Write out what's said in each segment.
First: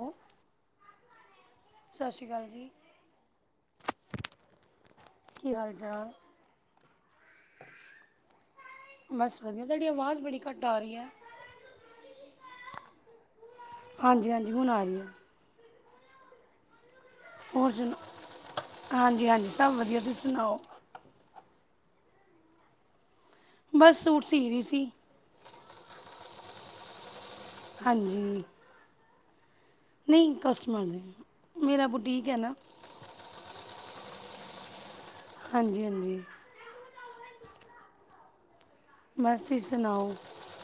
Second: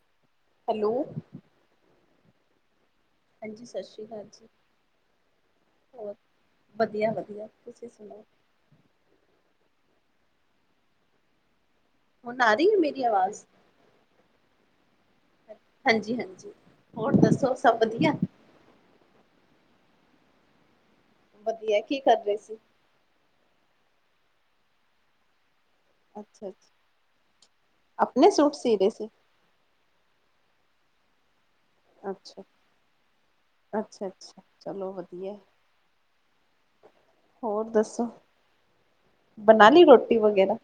ਹੈ, ਹੈਲੋ, ਸਤਿ ਸ਼੍ਰੀ ਅਕਾਲ ਜੀ, ਹਾਂਜੀ, ਸਤਿ ਸ਼੍ਰੀ ਅਕਾਲ ਜੀ, ਕੀ ਹਾਲ ਚਾਲ ਹੋਰ ਵਧੀਆ-ਵਧੀਆ, ਤੁਸੀਂ ਸੁਣਾਓ? ਬਸ ਵਧੀਆ, ਤੁਹਾਡੀ ਆਵਾਜ਼ ਬੜੀ ਘੱਟ ਆ ਰਹੀ ਹੈ। ਹੁਣ ਆ ਰਹੀ ਹੈ, ਮੇਰੀ ਆਵਾਜ਼ ਹਾਂਜੀ-ਹਾਂਜੀ, ਹੁਣ ਆ ਰਹੀ ਹੈ। ਹਾਂਜੀ-ਹਾਂਜੀ, ਹੋਰ ਦੱਸੋ? ਹੋਰ ਸਭ ਸੁੋ, ਵਧੀਆ ਹਾਂਜੀ-ਹਾਂਜੀ ਸਭ ਵਧੀਆ, ਤੁਸੀਂ ਸੁਣਾਓ? ਵਧੀਆ, ਕੀ ਕਰ ਰਹੇ ਸੀ? ਬਸ ਸੂਟ ਸੀ ਰਹੀ ਸੀ। ਅੱਛਾ ਅੱਛਾ, ਆਪਣੇ ਹਾਂਜੀ ਸੂਟ ਸੀ ਰਹੇ ਸੀ। ਨਹੀਂ ਕਸਟਮਰ ਦੇ, ਮੇਰਾ ਬੁਟੀਕ ਹੈ ਨਾ ਅੱਛਾ-ਅੱਛਾ, ਚਲੋ ਵਧੀਆ, ਹਾਂਜੀ-ਹਾਂਜੀ, ਹੋਰ ਦੱਸੋ, ਬਣਾ ਲਈ ਰੋਟੀ ਵਗੈਰਾ।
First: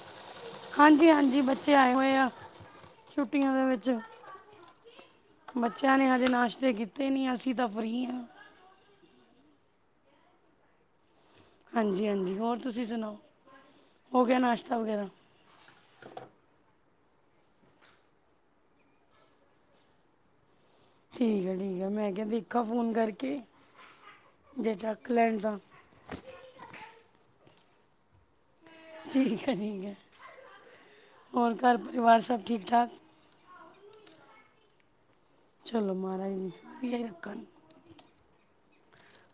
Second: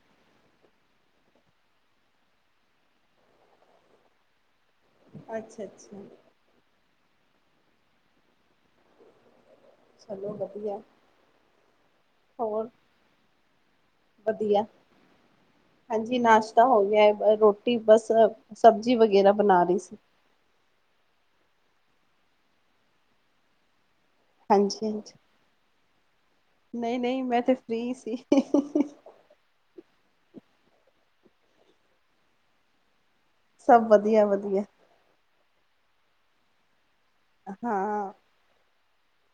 ਹਾਂਜੀ-ਹਾਂਜੀ, ਬੱਚੇ ਆਏ ਹੋਏ ਆ ਛੁੱਟੀਆਂ ਦੇ ਵਿੱਚ ਅੱਛਾ ਬੱਚਿਆਂ ਅੱਛਾ ਨੇ ਹਜੇ ਨਾਸ਼ਤੇ ਕੀਤੇ ਨਹੀਂ, ਅਸੀਂ ਤਾਂ ਫ੍ਰਰੀ ਹਾਂ। ਚਲੋ ਵਧੀਆ ਹਾਂਜੀ-ਹਾਂਜੀ, ਹੋਰ ਤੁਸੀਂ ਸੁਨਾਓ? ਹੋ ਗਿਆ ਵਧੀਆ ਨਾਸ਼ਤਾ ਵਗੈਰਾ ਹਾਂਜੀ, ਨਾਸ਼ਤਾ ਹੋ ਗਿਆ ਰੋਟੀ ਬਸ ਸਬਜ਼ੀ ਵਗੈਰਾ ਬਣਾ ਰਹੀ ਸੀ। ਠੀਕ ਹੈ, ਠੀਕ ਹੈ। ਮੈਂ ਕਿਹਾ ਦੇਖਾ ਫੋਨ ਕਰਕੇ ਜੇ ਚੱਕ ਲੈਣ ਤਾਂ ਨਹੀਂ-ਨਹੀਂ ਮੈਂ ਤੇ ਫਰੀ ਸੀ। ਠੀਕ ਹੈ, ਠੀਕ ਹੈ। ਹੋਰ ਘਰ ਪਰਿਵਾਰ ਸਭ ਠੀਕ ਠਾਕ? ਸਭ ਵਧੀਆ-ਵਧੀਆ ਚਲੋ ਮਾਰਾਜ਼ ਇਨੂੰ ਵਦੀਆਂ ਰੱਖਨ। ਹਾਂ।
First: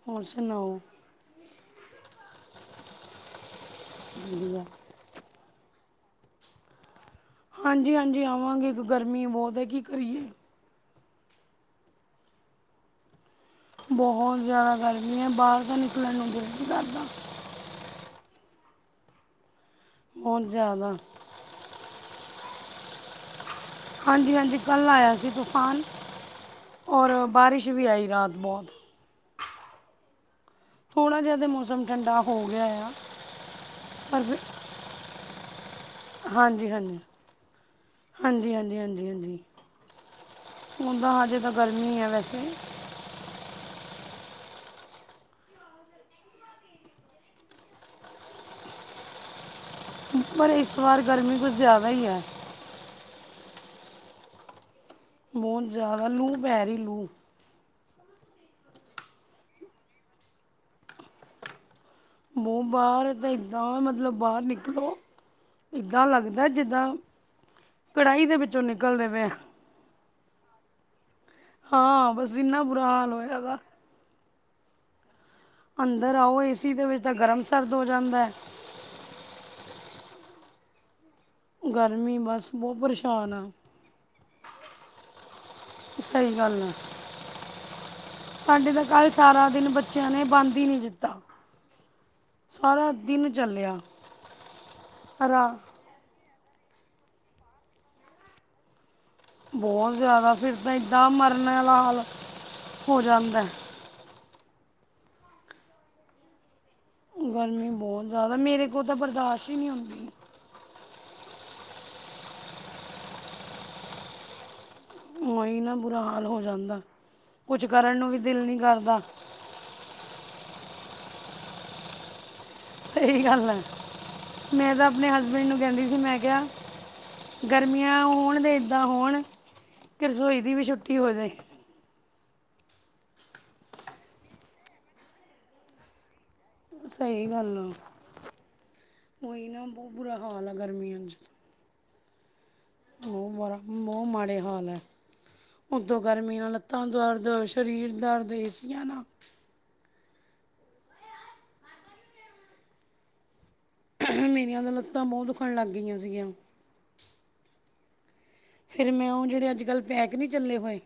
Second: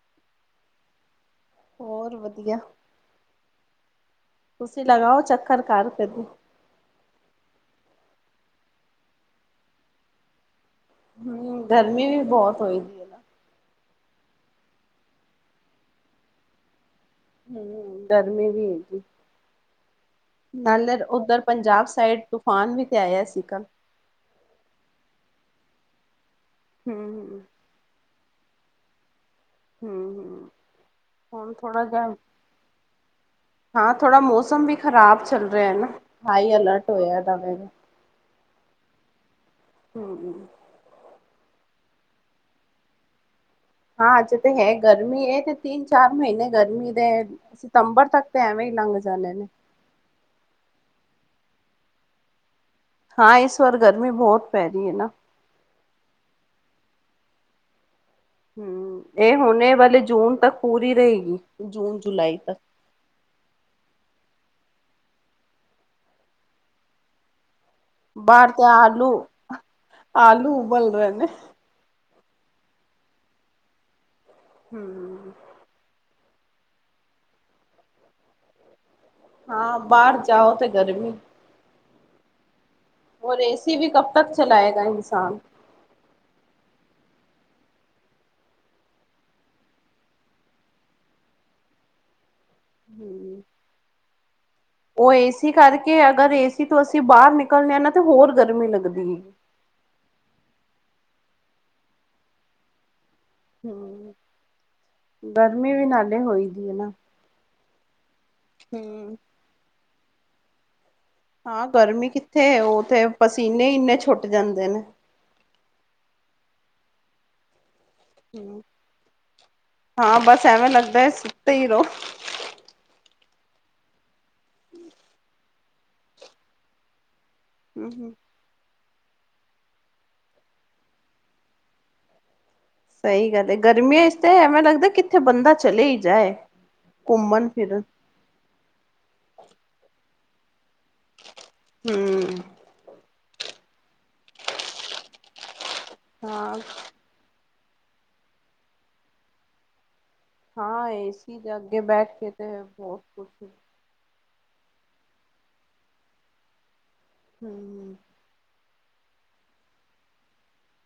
ਹੋਰ ਸੁਣਾਓ ਹੋਰ ਵਦੀਆਂ ਵਧੀਆ ਤੁਸੀਂ ਲਗਾਓ ਚੱਕਰ ਘਰ ਕਦੀ ਹਾਂਜੀ-ਹਾਂਜੀ ਆਵਾਂਗੇ, ਇੱਕ ਗਰਮੀ ਬਹੁਤ ਹੈ ਕੀ ਕਰੀਏ। ਹੂੰ, ਗਰਮੀ ਵੀ ਬਹੁਤ ਹੋਈ। ਹੈ ਨਾ ਬਹੁਤ ਜ਼ਿਆਦਾ ਗਰਮੀ ਹੈ, ਬਾਹਰ ਤਾਂ ਨਿਕਲਣ ਨੂੰ ਜੀ ਨਹੀ ਕਰਦਾ। ਹੂੰ, ਗਰਮੀ ਵੀ ਹੈਗੀ, ਬਹੁਤ ਜ਼ਿਆਦਾ ਨਾਲੇ ਉੱਧਰ ਪੰਜਾਬ ਸਾਈਡ ਤੂਫਾਨ ਵੀ ਤੇ ਆਇਆ ਸੀਗਾ। ਹਾਂਜੀ-ਹਾਂਜੀ, ਕੱਲ੍ਹ ਆਇਆ ਸੀ ਤੂਫਾਨ ਔਰ ਹੂੰ ਬਾਰਿਸ਼ ਵੀ ਆਈ ਰਾਤ ਬਹੁਤ ਹੁੰ ਥੋੜਾ ਜਿਹਾ ਤੇ ਹੁਨ ਮੌਸਮ ਥੋੜਾ ਜਿਹਾ, ਠੰਡਾ ਹੋ ਗਿਆ ਆ ਹਾਂ ਥੋੜਾ ਪਰ ਫਿਰ ਮੌਸਮ ਵੀ ਖ਼ਰਾਬ ਚੱਲ ਰਿਹਾ ਨਾ ਹਾਈ ਹਾਂਜੀ ਅਲਰਟ ਹਾਂਜੀ ਹੋਇਆ ਦਾਵੇ, ਹਾਂਜੀ ਹਾਂਜੀ ਹੂੰ ਉ ਤਾਂ ਹਜੇ ਤਾਂ ਗਰਮੀ ਹੈ ਵੈਸੇ ਹਾਂ ਅੱਜ ਤੇ ਹੈ ਗਰਮੀ ਹੈ ਤੇ ਤੀਨ ਚਾਰ ਮਹੀਨੇ ਗਰਮੀ ਦੇ ਸਿਤੰਬਰ ਤੱਕ ਤੇ ਐਵੇਂ ਈ ਲੰਘ ਜਾਂਣੇ ਨੇ। ਪਰ ਇਸ ਵਾਰ ਗਰਮੀ ਕੁਛ ਜ਼ਿਆਦਾ ਈ ਐ। ਹਾਂ ਇਸ ਵਾਰ ਗਰਮੀ ਬਹੁਤ ਪੈ ਰਹੀ ਏ ਨਾ। ਬੋਤ ਜਾਦਾ ਲੂ ਪੈ ਰੀ ਲੂ ਹੂੰ ਏ ਹੁਣੇ ਵਾਲੇ ਜੂਨ ਤੱਕ ਪੂਰੀ ਰਏਗੀ, ਜੂਨ-ਜੁਲਾਈ ਤੱਕ ਬਾਰ ਤਾਂ ਇੱਦਾਂ ਮਤਲਬ ਬਾਰ ਨਿਕਲੋ ਇੱਦਾਂ ਲੱਗਦਾ ਜਿੱਦਾਂ ਕੜਾਈ ਦੇ ਬਾਹਰ ਵਿੱਚੋਂ ਤੇ ਨਿਕਲਦੇ ਆਲੂ, ਪਏ ਹਾਂ। ਆਲੂ ਉਬਲ ਰਹੇ ਨੇ। ਹਾਂ, ਬਸ ਇੰਨਾ ਬੁਰਾ ਹਾਲ ਹੋਇਆਦਾ। ਹੂੰ ਅੰਦਰ ਆਓ ਏ ਸੀ ਦੇ ਵਿੱਚ ਤਾਂ ਗਰਮ ਸਰਦ ਹੋ ਜਾਂਦਾ ਐਂ। ਹਾਂ ਬਾਰ ਜਾਓ ਤੇ ਗਰਮੀ ਗਰਮੀ ਬਸ ਬੋ ਪਰੇਸ਼ਾ ਔਰ ਏਸੀ ਵੀ ਕਬ ਤੱਕ ਚਲਾਏਗਾ ਇਨਸਾਨ ਸਹੀ ਗੱਲ ਏ। ਸਾਡੇ ਤਾਂ ਕੱਲ ਸਾਰਾ ਦਿਨ ਬੱਚੇਆਂ ਨੇ ਬੰਦ ਈ ਨੀ ਦਿੱਤਾ ਸਾਰਾ ਦਿਨ ਚੱਲਿਆ ਉ ਰਾ ਏਸੀ ਕਰਕੇ ਅਗਰ ਏਸੀ ਤੋਂ ਅਸੀਂ ਬਾਰ ਨਿਕਲਦੇ ਹਾਂ ਨਾ ਤੇ ਹੋਰ ਗਰਮੀ ਲੱਗਦੀ ਏ। ਬਹੁਤ ਜ਼ਿਆਦਾ ਫਿਰ ਤਾਂ ਏਦਾਂ ਮਰਨੇ ਆਲਾ ਹਾਲ ਹੋ ਜਾਂਦਾ। ਹੂੰ ਗਰਮੀ ਵੀ ਨਾਲੇ ਹੋਈ ਦੀ ਏ ਨਾ ਗਰਮੀ ਬੋਤ ਜਾਦਾ ਮੇਰੇ ਕੋਲ ਤ ਹਮ ਬਰਦਾਸ਼ ਈ ਨੀ ਹੁੰਦੀ। ਹਾਂ ਗਰਮੀ ਕਿੱਥੇ ਉਤੇ ਪਸੀਨੇ ਇੰਨੇ ਛੁੱਟ ਜਾਂਦੇ ਨੇ। ਉਹੀ ਨਾ ਬੁਰਾ ਹਾਲ ਹੋ ਜਾਂਦਾ, ਕੁਛ ਕਰਨ ਨੂੰ ਵੀ ਦਿਲ ਨੀ ਹੂੰ, ਕਰਦਾ ਹਾਂ ਬਸ ਐਵੇਂ ਲੱਗਦਾ ਹੈ ਸੁੱਤੇ ਈ ਰੋ ਸਹੀ ਗੱਲ ਐ, ਮੈਂ ਤਾ ਆਪਣੇ ਹਸਬੈਂਡ ਨੂੰ ਕੇਂਦੀ ਸੀ ਮੈਂ ਕਿਆ ਗਰਮੀਆਂ ਹਮ ਹੋਣ ਤੇ ਏਦਾਂ ਹੋਣ ਕਿ ਰਸੋਈ ਦੀ ਵੀ ਛੁੱਟੀ ਹੋ ਜਾਏ। ਸਹੀ ਗੱਲ ਹੈ ਗਰਮੀਆਂ ਵਿਚ ਤੇ ਐਵੇਂ ਲੱਗਦਾ। ਕਿੱਥੇ ਬੰਦਾ ਚਲੇ ਹੀ ਜਾਏ। ਸਹੀ ਘੁੰਮਣ ਗੱਲ ਆ। ਫਿਰਨ ਉਹੀ ਨਾ ਬਹੁਤ ਬੁਰਾ ਹਾਲ ਆ ਗਰਮੀਆਂ ਚ ਹਮ। ਉਹ ਬੜਾ ਬਹੁਤ ਮਾੜੇ ਹਾਲ ਹੈ। ਉੁਤੋਂ ਗਰਮੀ ਨਾਲ ਹਾਂ ਲੱਤਾਂ ਦਾਰਦ ਸਰੀਰ ਦਰਦ ਦੇ ਏਸੀਆਂ ਨਾਲ। ਹਾਂ ਏ ਸੀ ਜਾ ਅਗੇ ਬੈਠ ਕੇ ਤੇ ਹੈ ਬਹੁਤ ਕੁਛ ਮੇਰੀਆਂ ਤਾਂ ਲੱਤਾਂ ਬਹੁਤ ਦੁਖਣ ਲੱਗ ਗਈਆਂ ਸੀਗੀਆਂ। ਹੂੰ-ਹੂੰ ਫਿਰ ਮੈਂ ਉਹ ਜਿਹੜੇ ਅੱਜ ਕੱਲ੍ਹ ਪੈਕ ਨਹੀਂ ਚੱਲੇ ਹੋਏ।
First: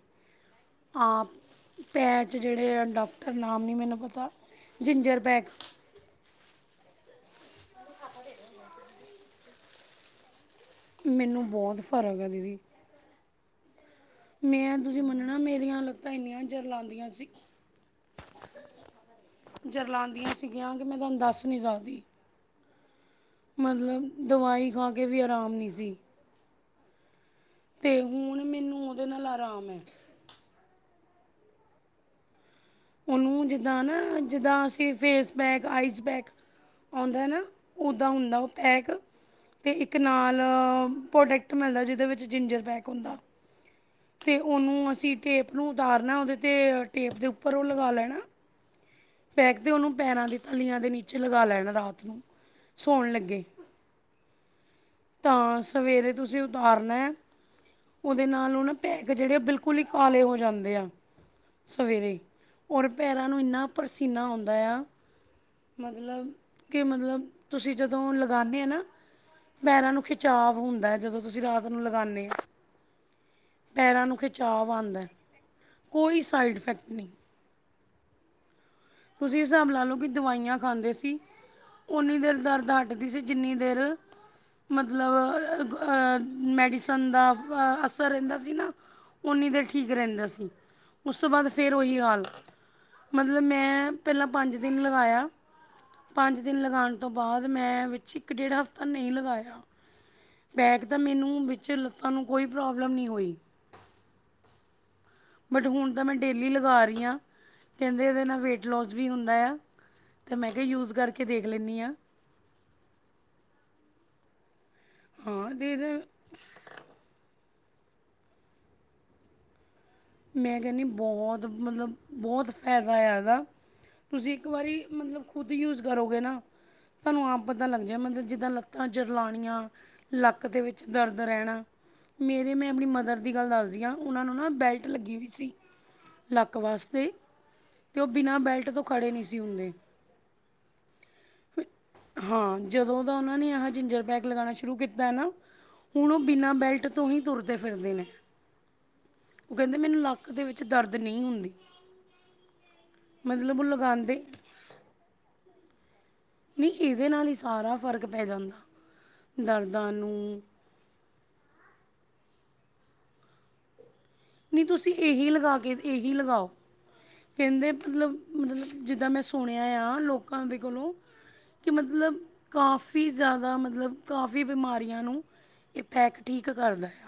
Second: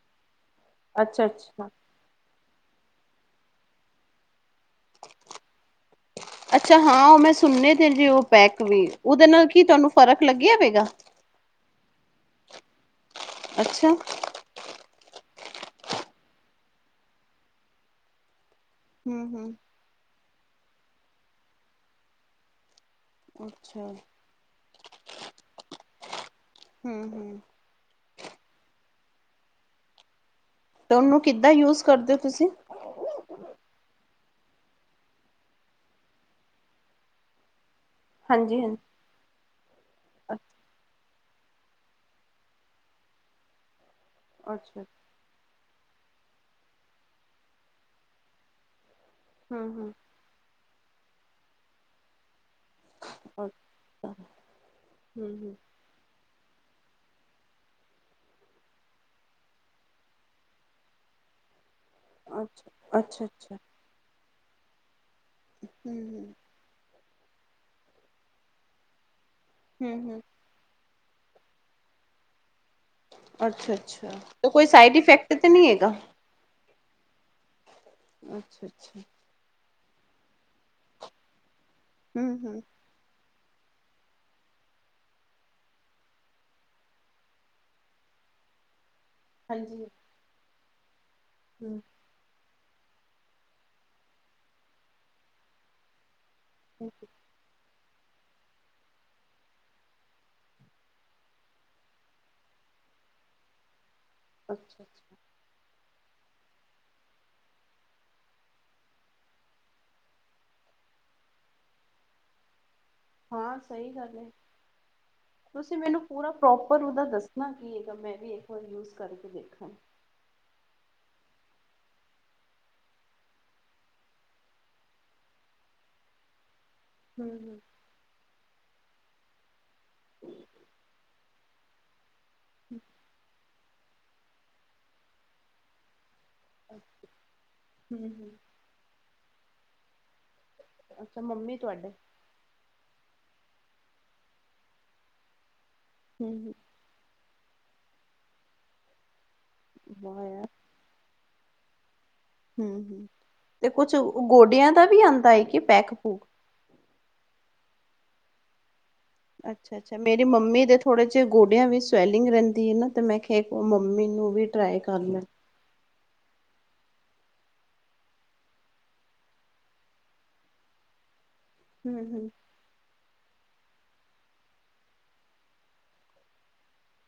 ਅੱਛਾ ਆਪ ਅੱਛਾ ਪੈਚ ਜਿਹੜੇ ਆ ਡਾਕਟਰ ਨਾਮ ਨਹੀਂ ਮੈਨੂੰ ਪਤਾ। Ginger pack. ਅੱਛਾ ਹਾਂ, ਉਹ ਮੈਂ ਸੁਣੇ ਤੇ ਜੇ ਉਹ ਪੈਕ ਵੀ। ਉਹਦੇ ਨਾਲ ਕੀ ਤੁਹਾਨੂੰ ਫਰਕ ਲੱਗਿਆ ਵੇ। ਮੈਨੂੰ ਬਹੁਤ ਫ਼ਰਕ ਆ। ਦੀਦੀ। ਅੱਛਾ। ਮੈਂ ਤੁਸੀਂ ਮੰਨਣਾ ਮੇਰੀਆਂ ਲੱਤਾਂ ਇੰਨੀਆਂ ਜਰਲਾਂਦੀਆਂ ਸੀ ਹੂੰ-ਹੂੰ ਜਰਲਾਂਦੀਆਂ ਸੀਗੀਆਂ ਕਿ ਮੈਂ ਤਾਨੂੰ ਦੱਸ ਨੀ ਸਕਦੀ। ਅੱਛਾ ਮਤਲਬ ਦਵਾਈ ਖਾ ਕੇ ਵੀ ਆਰਾਮ ਨੀ ਸੀ। ਹਮ ਹਮ ਤੇ ਹੁਣ ਮੈਨੂੰ ਉਹਦੇ ਨਾਲ ਆਰਾਮ ਹੈ। ਤੇ ਉਹਨੂੰ ਕਿੱਦਾਂ ਯੂਜ ਕਰਦੇ ਹੋ ਤੁਸੀਂ? ਉਹਨੂੰ ਜਿੱਦਾਂ ਨਾ ਜਿੱਦਾਂ ਅਸੀਂ ਫੇਸ ਪੈਕ, ਆਈਜ਼ ਪੈਕ ਆਉਂਦਾ ਨਾ। ਉਹਦਾ ਹੁੰਦਾ ਉਹ ਹਾਂਜੀ ਪੈਕ। ਹਾਂਜੀ ਤੇ ਇੱਕ ਨਾਲ ਪ੍ਰੋਡਕਟ ਮਿਲਦਾ ਜਿਹਦੇ ਵਿੱਚ ਜਿੰਜਰ ਪੈਕ ਹੁੰਦਾ। ਤੇ ਅੱਛਾ ਉਹਨੂੰ ਅਸੀਂ ਟੇਪ ਨੂੰ ਉਤਾਰਨਾ ਉਹਦੇ 'ਤੇ ਟੇਪ ਦੇ ਉੱਪਰ ਉਹ ਲਗਾ ਲੈਣਾ। ਪੈਕ ਦੇ ਹਮ ਉਹਨੂੰ ਹਮ ਪੈਰਾਂ ਦੇ ਥਲੀਆਂ ਦੇ ਨੀਚੇ ਲਗਾ ਲੈਣ ਰਾਤ ਨੂੰ। ਸੌਣ ਲੱਗੇ, ਹਮ ਹਮ ਤਾਂ ਸਵੇਰੇ ਤੁਸੀਂ ਉਤਾਰਨਾ, ਉਹਦੇ ਨਾਲ ਉਹ ਨਾ ਪੈਕ ਜਿਹੜੇ ਉਹ ਬਿਲਕੁਲ ਹੀ ਕਾਲੇ ਹੋ ਜਾਂਦੇ ਆ, ਸਵੇਰੇ ਅੱਛਾ ਔਰ ਅੱਛਾ ਪੈਰਾਂ ਨੂੰ ਅੱਛਾ ਇੰਨਾ ਪਰਸੀਨਾ ਆਉਂਦਾ ਆ, ਹਮ ਮਤਲਬ ਹਮ ਕਿ ਮਤਲਬ ਤੁਸੀਂ ਜਦੋਂ ਲਗਾਉਂਦੇ ਆ ਨਾ, ਪੈਰਾਂ ਹਮ ਨੂੰ ਹਮ ਖਿਚਾਵ ਹੁੰਦਾ ਜਦੋਂ ਤੁਸੀਂ ਰਾਤ ਨੂੰ ਲਗਾਨੇ ਆ। ਪੈਰਾਂ ਅੱਛਾ-ਅੱਛਾ ਨੂੰ ਤੇ ਕੋਈ ਖਿਚਾਵ ਸਾਈਡ ਆਉਂਦਾ ਇਫੈਕਟ ਤਾਂ ਨਹੀਂ ਹੈਗਾ? ਕੋਈ ਸਾਈਡ ਇਫੈਕਟ ਨਹੀਂ। ਅੱਛਾ-ਅੱਛਾ। ਤੁਸੀਂ ਹਿਸਾਬ ਲਾ ਲਓ ਕਿ ਦਵਾਈਆਂ ਖਾਂਦੇ ਸੀ, ਓਨੀ ਹਮ ਦੇਰ ਹਮ ਦਰਦ ਹ ਟਦੀ ਸੀ ਜਿੰਨੀ ਦੇਰ ਮਤਲਬ ਮੈਡੀਸਨ ਦਾ ਅਸਰ ਰਹਿੰਦਾ ਸੀ ਨਾ। ਉਨੀ ਦੇਰ ਹਾਂਜੀ ਠੀਕ ਰਹਿੰਦਾ ਸੀ। ਉਸ ਤੋਂ ਬਾਅਦ ਫੇਰ ਹਮ ਉਹੀ ਹਾਲ, ਮਤਲਬ ਮੈਂ ਪਹਿਲਾਂ ਪੰਜ ਦਿਨ ਲਗਾਇਆ, ਪੰਜ ਦਿਨ ਲਗਾਉਣ ਤੋਂ ਬਾਅਦ ਮੈਂ ਵਿੱਚ ਇੱਕ ਡੇਢ ਹਫ਼ਤਾ ਨਹੀਂ ਲਗਾਇਆ। ਪੈਕ ਤਾਂ ਮੈਨੂੰ ਵਿੱਚ ਲੱਤਾਂ ਨੂੰ ਕੋਈ ਪ੍ਰੋਬਲਮ ਨਹੀਂ ਹੋਈ। ਅੱਛਾ-ਅੱਛਾ। ਬਟ ਹੁਣ ਤਾਂ ਮੈਂ ਡੇਲੀ ਲਗਾ ਰਹੀ ਹਾਂ, ਕਹਿੰਦੇ ਇਹਦੇ ਨਾਲ ਵੇਟ ਲੋੌਸ ਵੀ ਹੁੰਦਾ ਆ। ਅਤੇ ਮੈਂ ਕਿਹਾ ਯੂਜ਼ ਕਰਕੇ ਦੇਖ ਲੈਂਦੀ ਹਾਂ। ਹਾਂ ਸਹੀ ਗੱਲ ਹੈ। ਹਾਂ ਅਤੇ ਤੁਸੀਂ ਇਹਦਾ ਮੈਨੂੰ ਪੂਰਾ ਪ੍ਰੋਪਰ ਉਹਦਾ ਦੱਸਣਾ ਕੀ ਹੈਗਾ ਮੈਂ ਵੀ ਇੱਕ ਵਾਰ ਯੂਜ ਕਰਕੇ ਦੇਖਾਂ। ਮੈਂ ਕਹਿੰਦੀ ਬਹੁਤ ਮਤਲਬ, ਬਹੁਤ ਫਾਇਦਾ ਹੈਗਾ। ਤੁਸੀਂ ਇੱਕ ਵਾਰੀ ਮਤਲਬ ਖੁਦ ਯੂਜ ਕਰੋਗੇ ਨਾ ਤੁਹਾਨੂੰ ਹਮ ਆਪ ਹਮ ਪਤਾ ਲੱਗ ਜਾਏ ਮਤਲਬ ਜਿੱਦਾਂ ਲੱਤਾਂ ਜਰਲਾਉਣੀਆਂ। ਲੱਕ ਦੇ ਵਿੱਚ ਦਰਦ ਰਹਿਣਾ, ਮੇਰੇ ਮੈਂ ਆਪਣੀ ਮਦਰ ਦੀ ਗੱਲ ਦੱਸਦੀ ਹਾਂ। ਉਹਨਾਂ ਨੂੰ ਨਾ ਬੈਲਟ ਲੱਗੀ ਹੋਈ ਸੀ, ਲੱਕ ਵਾਸਤੇ ਤੇ ਹਮ ਉਹ ਹਮ ਬਿਨਾਂ ਬੈਲਟ ਤੋਂ ਖੜੇ ਨਹੀਂ ਸੀ ਹੁੰਦੇ। ਅੱਛਾ ਮੰਮੀ ਤੁਹਾਡੇ ਹਾਂ ਜਦੋਂ ਦਾ ਉਹਨਾਂ ਨੇ ਆਹ ਜਿੰਜਰ ਪੈਕ ਲਗਾਉਣਾ ਸ਼ੁਰੂ ਕੀਤਾ ਹੈ ਨਾ, ਹੁਣ ਉਹ ਹਮ ਬਿਨਾਂ ਬੈਲਟ ਤੋਂ ਹੀ ਤੁਰਦੇ-ਫਿਰਦੇ ਨੇ। ਉਹ ਕਹਿੰਦੇ ਮੈਨੂੰ ਵਾਹ ਲੱਕ ਦੇ ਯਾਰ ਵਿੱਚ ਦਰਦ ਨਹੀਂ ਹੁੰਦੀ ਹਮ ਹਮ ਮਤਲਬ ਉਹ ਤੇ ਕੁਛ ਲਗਾਉਂਦੇ ਗੋਡਿਆਂ ਦਾ ਵੀ ਆਉਂਦਾ ਹੈ ਕਿ ਪੈਕ ਪੂਕ ਨਹੀਂ ਇਹਦੇ ਨਾਲ ਹੀ ਸਾਰਾ ਫ਼ਰਕ ਪੈ ਜਾਂਦਾ ਅੱਛਾ ਦਰਦਾਂ ਅੱਛਾ ਨੂੰ ਮੇਰੀ ਮੰਮੀ ਦੇ ਥੋੜ੍ਹੇ ਚਿਰ ਗੋਡਿਆਂ ਵੀ ਸਵੈਲਿੰਗ ਰਹਿੰਦੀ ਹੈ ਨਾ ਤੇ ਮੈਂ ਕਿਹਾ ਮੰਮੀ ਨੂੰ ਵੀ ਨਹੀਂ ਟਰਾਈ ਤੁਸੀਂ ਕਰ ਲੈ ਇਹੀ ਲਗਾ ਕੇ ਇਹੀ ਲਗਾਓ। ਕਹਿੰਦੇ ਮਤਲਬ ਮਤਲਬ ਜਿੱਦਾਂ ਮੈਂ ਸੁਣਿਆ ਆ ਲੋਕਾਂ ਦੇ ਕੋਲੋਂ ਕਿ ਹਮ ਮਤਲਬ ਹਮ ਕਾਫੀ ਜ਼ਿਆਦਾ ਮਤਲਬ ਕਾਫੀ ਬਿਮਾਰੀਆਂ ਨੂੰ, ਇਹ ਪੈਕ ਠੀਕ ਕਰਦਾ ਆ।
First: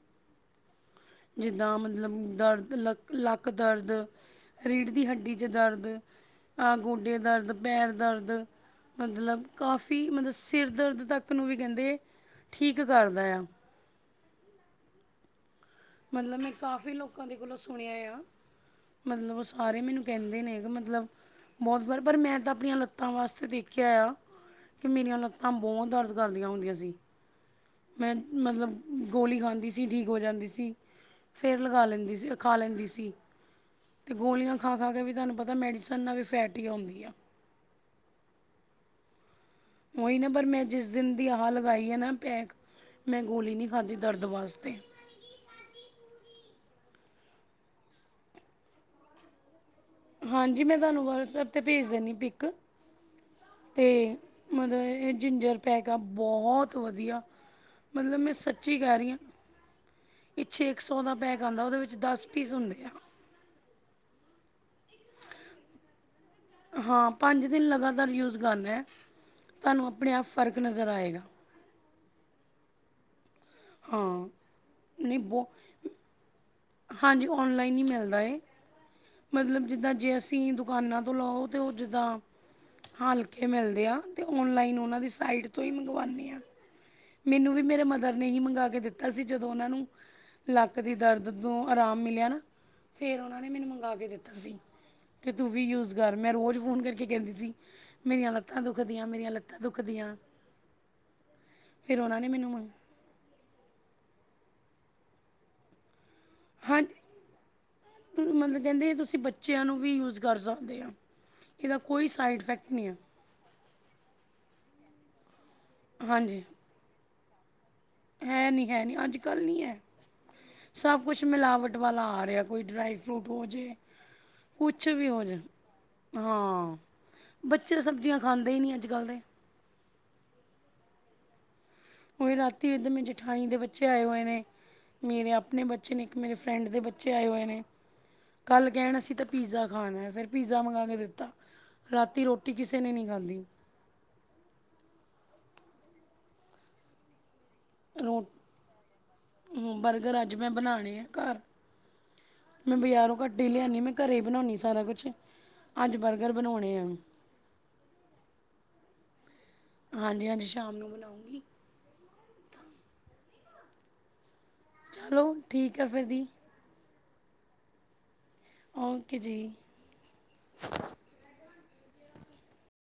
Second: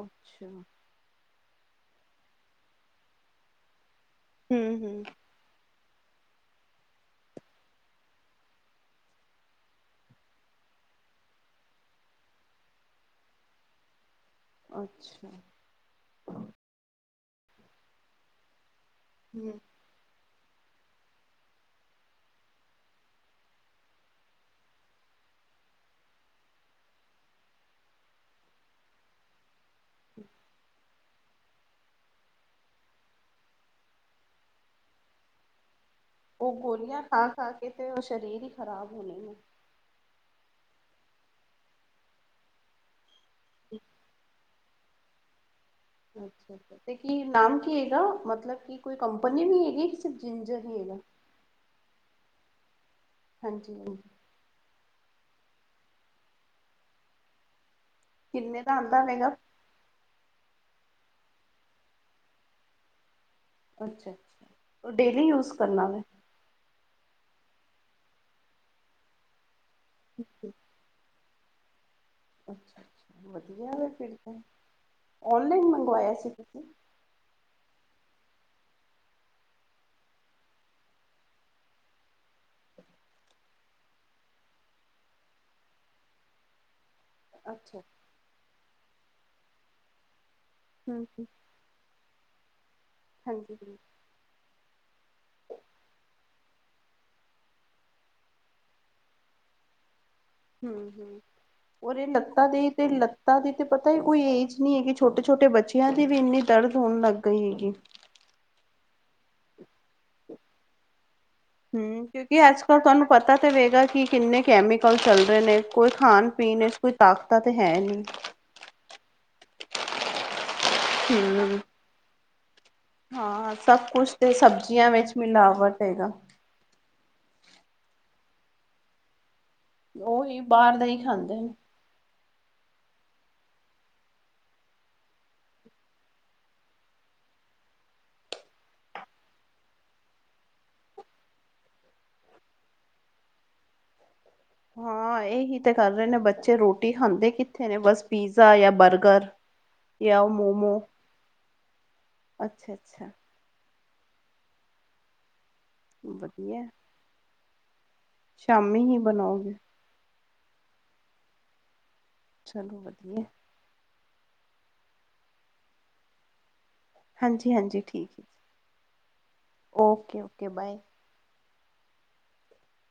ਅੱਛਾ। ਜਿੱਦਾਂ ਮਤਲਬ ਦਰਦ ਲੱਕ ਲੱਕ ਦਰਦ ਹਮ ਰੀੜ੍ਹ ਹਮ ਦੀ ਹੱਡੀ ਚ ਦਰਦ, ਆਹ ਗੋਡੇ ਦਰਦ, ਪੈਰ ਦਰਦ ਮਤਲਬ ਕਾਫ਼ੀ ਮਤਲਬ ਸਿਰ ਦਰਦ ਤੱਕ ਨੂੰ ਵੀ ਕਹਿੰਦੇ ਠੀਕ ਕਰਦਾ ਆ। ਅੱਛਾ ਮਤਲਬ ਮੈਂ ਕਾਫੀ ਲੋਕਾਂ ਦੇ ਕੋਲੋਂ ਸੁਣਿਆ ਆ ਮਤਲਬ ਉਹ ਹੂੰ। ਸਾਰੇ ਮੈਨੂੰ ਪਹਿੰਦੇ ਨੇਗਾ ਮਤਲਬ ਬਹੁਤ ਵਾਰ ਪਰ ਮੈਂ ਤਾਂ ਆਪਣੀਆਂ ਲੱਤਾਂ ਵਾਸਤੇ ਦੇਖਿਆ ਆ ਕਿ ਮੇਰੀਆਂ ਲੱਤਾਂ ਬਹੁਤ ਦਰਦ ਕਰਦੀਆਂ ਹੁੰਦੀਆਂ ਸੀ ਮੈਂ ਮਤਲਬ ਗੋਲੀ ਖਾਂਦੀ ਸੀ ਠੀਕ ਹੋ ਜਾਂਦੀ ਸੀ। ਫੇਰ ਲਗਾ ਲੈਂਦੀ ਸੀ ਖਾ ਲੈਂਦੀ ਸੀ ਤੇ ਗੋਲੀਆਂ ਖਾ ਖਾ ਕੇ ਵੀ ਤੁਹਾਨੂੰ ਪਤਾ ਮੈਡੀ ਉਹ ਗੋਲੀਆਂ ਖਾ ਖਾ ਕੇ ਤੇ ਉਹ ਸਰੀਰ ਹੀ ਖ਼ਰਾਬ ਹੋਣੇ ਨੇ ਉਹੀ ਨਾ ਪਰ ਮੈਂ ਜਿਸ ਦਿਨ ਦੀ ਆਹ ਲਗਾਈ ਹੈ ਨਾ ਪੈਕ ਮੈਂ ਗੋਲੀ ਨਹੀਂ ਖਾਧੀ ਦਰਦ ਵਾਸਤੇ ਅੱਛਾ ਅੱਛਾ ਤੇ ਕੀ ਨਾਮ ਕੀ ਹੈਗਾ ਮਤਲਬ ਕੀ ਕੋਈ ਕੰਪਨੀ ਨ ਹੈਗੀ ਸਿਰਫ ਹਾਂਜੀ ਜਿੰਜਰ ਮੈਂ ਹੀ ਹੈਗਾ? ਤੁਹਾਨੂੰ ਵਟਸਐਪ 'ਤੇ ਭੇਜ ਦਿੰਦੀ ਪਿੱਕ ਹਾਂਜੀ-ਹਾਂਜੀ। ਅਤੇ ਮਤਲਬ ਇਹ ਜਿੰਜਰ ਪੈਕ ਆ ਬਹੁਤ ਵਧੀਆ ਮਤਲਬ ਮੈਂ ਕਿੰਨੇ ਦਾ ਸੱਚੀ ਗਾ ਆਂਦਾ ਰਹੀ ਹਾਂ ਪਏਗਾ? ਪਿੱਛੇ ਇੱਕ ਸੌ ਦਾ ਪੈਕ ਆਉਂਦਾ ਉਹਦੇ ਵਿੱਚ ਦਸ ਪੀਸ ਹੁੰਦੇ ਆ। ਅੱਛਾ ਅੱਛਾ ਉਹ ਡੇਲੀ ਯੂਜ ਕਰਨਾ ਮੈਂ, ਹਾਂ ਪੰਜ ਦਿਨ ਲਗਾਤਾਰ ਯੂਜ਼ ਕਰਨਾ ਤੁਹਾਨੂੰ ਆਪਣੇ ਆਪ ਫ਼ਰਕ ਨਜ਼ਰ ਆਏਗਾ ਅ ਅੱ ਵਧੀਆ ਵ ਹਾਂ ਫਿਰ ਨਹੀਂ ਬਹੁ ਓਨਲਾਈਨ ਮੰਗਵਾਇਆ ਸੀ ਤੁਸੀਂ ਹਾਂਜੀ ਔਨਲਾਈਨ ਹੀ ਮਿਲਦਾ ਮਤਲਬ ਜਿੱਦਾਂ ਜੇ ਅਸੀਂ ਦੁਕਾਨਾਂ ਤੋਂ ਲਓ ਤੇ ਉਹ ਜਿੱਦਾਂ ਹਲਕੇ ਮਿਲਦੇ ਆ ਤੇ ਓਨਲਾਈਨ ਉਹਨਾਂ ਦੀ ਸਾਈਟ ਤੋਂ ਹੀ ਮੰਗਵਾਉਦੇ ਹ ਮੈਨੂੰ ਵੀ ਅੱਛਾ। ਮੇਰੇ ਮਦਰ ਨੇ ਹੀ ਮੰਗਾਵਾ ਕੇ ਦਿੱਤਾ ਸੀ ਜਦੋਂ ਉਹਨਾਂ ਨੂੰ ਲੱਕ ਦੀ ਹੂੰ-ਹੂੰ, ਦਰਦ ਤੋਂ ਆਰਾਮ ਮਿਲਿਆ ਨਾ ਫੇਿਰ ਉਹਨਾਂ ਨੇ ਹਾਂਜੀ ਮੈਨੂੰ ਮੰਗਾ ਕੇ ਦਿੱਤਾ ਸੀ ਅਤੇ ਤੂੰ ਵੀ ਯੂਜ ਕਰ ਮੈਂ ਰੋਜ਼ ਫ਼ੋਨ ਕਰਕੇ ਕਹਿੰਦੀ ਸੀ ਮੇਰੀਆਂ ਲੱਤਾਂ ਦੁੱਖਦੀਆਂ ਮੇਰੀਆਂ ਲੱਤਾਂ ਦੁਖਦੀਆਂ ਹਮ ਹਮ ਫਿਰ ਰ ਉਹਨਾਂ ਨੇ ਲੱਤਾ ਮੈਨੂੰ ਦੇ ਮੰਗ- ਤੇ ਲ ਤਾ ਦੀ ਤੇ ਪਤਾ ਹੀ ਕੋਈ ਏਜ ਨਹੀਂੀ ਹੈਗੀ ਛੋਟੇ ਛੋਟੇ ਬੱਚਿਆਂ ਦੀ ਵੀ ਇੰਨੀ ਦਰਦ ਹਾਂ ਹੋਣ ਲੱਗ ਗਈ ਹੈਗੀ ਮਤਲਬ ਕਹਿੰਦੇ ਤੁਸੀਂ ਬੱਚਿਆਂ ਨੂੰ ਵੀ ਯੂਜ ਕਰ ਸਕਦੇ ਹੋ। ਹਮ ਕਿਉਂਕਿ ਅੱਜ ਕੱਲ੍ਹ ਤੁਹਾਨੂੰ, ਪਤਾ ਤਾਂ ਹੋਵੇਗਾ ਕਿ ਕਿੰਨੇ ਕੈਮੀਕਲ ਚੱਲ ਰਹੇ ਨੇ ਕੋਈ ਖਾਣ ਹਾਂਜੀ ਪੀਣ ਵਿੱਚ ਕੋਈ ਤਾਕਤਾਂ ਤਾਂ ਹੈ ਨਹੀਂ ਹੈ ਨੀ ਹੈ ਨੀ ਅੱਜ ਕੱਲ ਨਹੀਂੀ ਹੈ ਸਭ ਕੁਛ ਹੂੰ ਮਿਲਾਵਟ ਵਾਲਾ ਆ ਰਿਹਾ ਕੋਈ ਡਰਾਈਵ ਫਰੂਟ ਹਾਂ ਹੋਜੇ ਸਭ ਕੁਛ ਤੇ ਕੁਛ ਸਬਜ਼ੀਆਂ ਵੀ ਵਿੱਚ ਹੋਜੇ ਮਿਲਾਵਟ ਹੈਗਾ। ਹਾਂ ਬੱਚੇ ਤਾਂ ਸਬਜ਼ੀਆਂ ਖਾਂਦੇ ਹੀ ਨਹੀਂ ਅੱਜ ਕੱਲ੍ਹ ਦੇ ਉਹੀ ਬਾਹਰ ਦਾ ਹੀ ਖਾਂਦੇ ਨੇ ਉ ਰਾਤੀ ਇਧ ਮ ਜੇਠਾਣੀ ਦੇ ਬੱਚੇ ਆਏ ਹੋਏ ਨੇ ਮੇਰੇ ਆਪਣੇ ਬੱਚੇ ਨੇ ਇੱਕ ਮੇਰੇ ਫਰੈਂਡ ਦੇ ਬੱਚੇ ਆਏ ਹੋਏ ਨੇ ਕੱਲ ਕਹਿਣ ਅਸੀਂ ਤਾਂ ਪੀਜ਼ਾ ਖਾਣਾ ਫਿਰ ਪੀਜ਼ਾ ਮੰਗਵਾ ਕੇ ਦਿੱਤਾ ਰਾਤੀ ਰੋਟੀ ਕਿਸੇ ਨੇ ਨੀ ਖਾਂਦੀ। ਹਾਂ ਇਹੀ ਤੇ ਕਰ ਰਹੇ ਨੇ ਬੱਚੇ ਰੋਟੀ ਖਾਂਦੇ ਕਿਥੇ। ਥ ਨੇ ਬਸ ਰੋ ਪੀਜ਼ਾ ਜਾਂ ਬਰਗਰ ਜਾਂ ਬਰਗਰ ਉਹ ਅੱਜ ਮੈਂ ਮੋਮੋ ਬਣਾਉਣੇ ਆ ਘਰ, ਅੱਛਾ ਮੈ ਅੱਛਾ ਬਜ਼ਾਰੋਂ ਘਟ ਹੀ ਲਿਆਣੀ ਮੈ ਘਰੇ ਹੀ ਬਣਾਉਦੀ ਸਾਰਾ ਕੁਛ ਅੱਜ ਬਰਗਰ ਵਧੀਆ। ਬਣਾਉਣੇ ਆ। ਸ਼ਾਮੀ ਹੀ ਬਣਾਉਗੇ। ਹਾਂਜੀ-ਹਾਂਜੀ, ਸ਼ਾਮ ਨੂੰ ਬਣਾਉਂਗੀ। ਚਲੋ ਵਧੀਆ। ਚਲੋ ਠੀਕ ਆ ਫਿਰ ਦੀ ਹਾਂਜੀ ਹਾਂਜੀ ਠੀਕ ਹੈ ਓਕੇ ਜੀ ਓਕੇ-ਓਕੇ ਬਾਏ।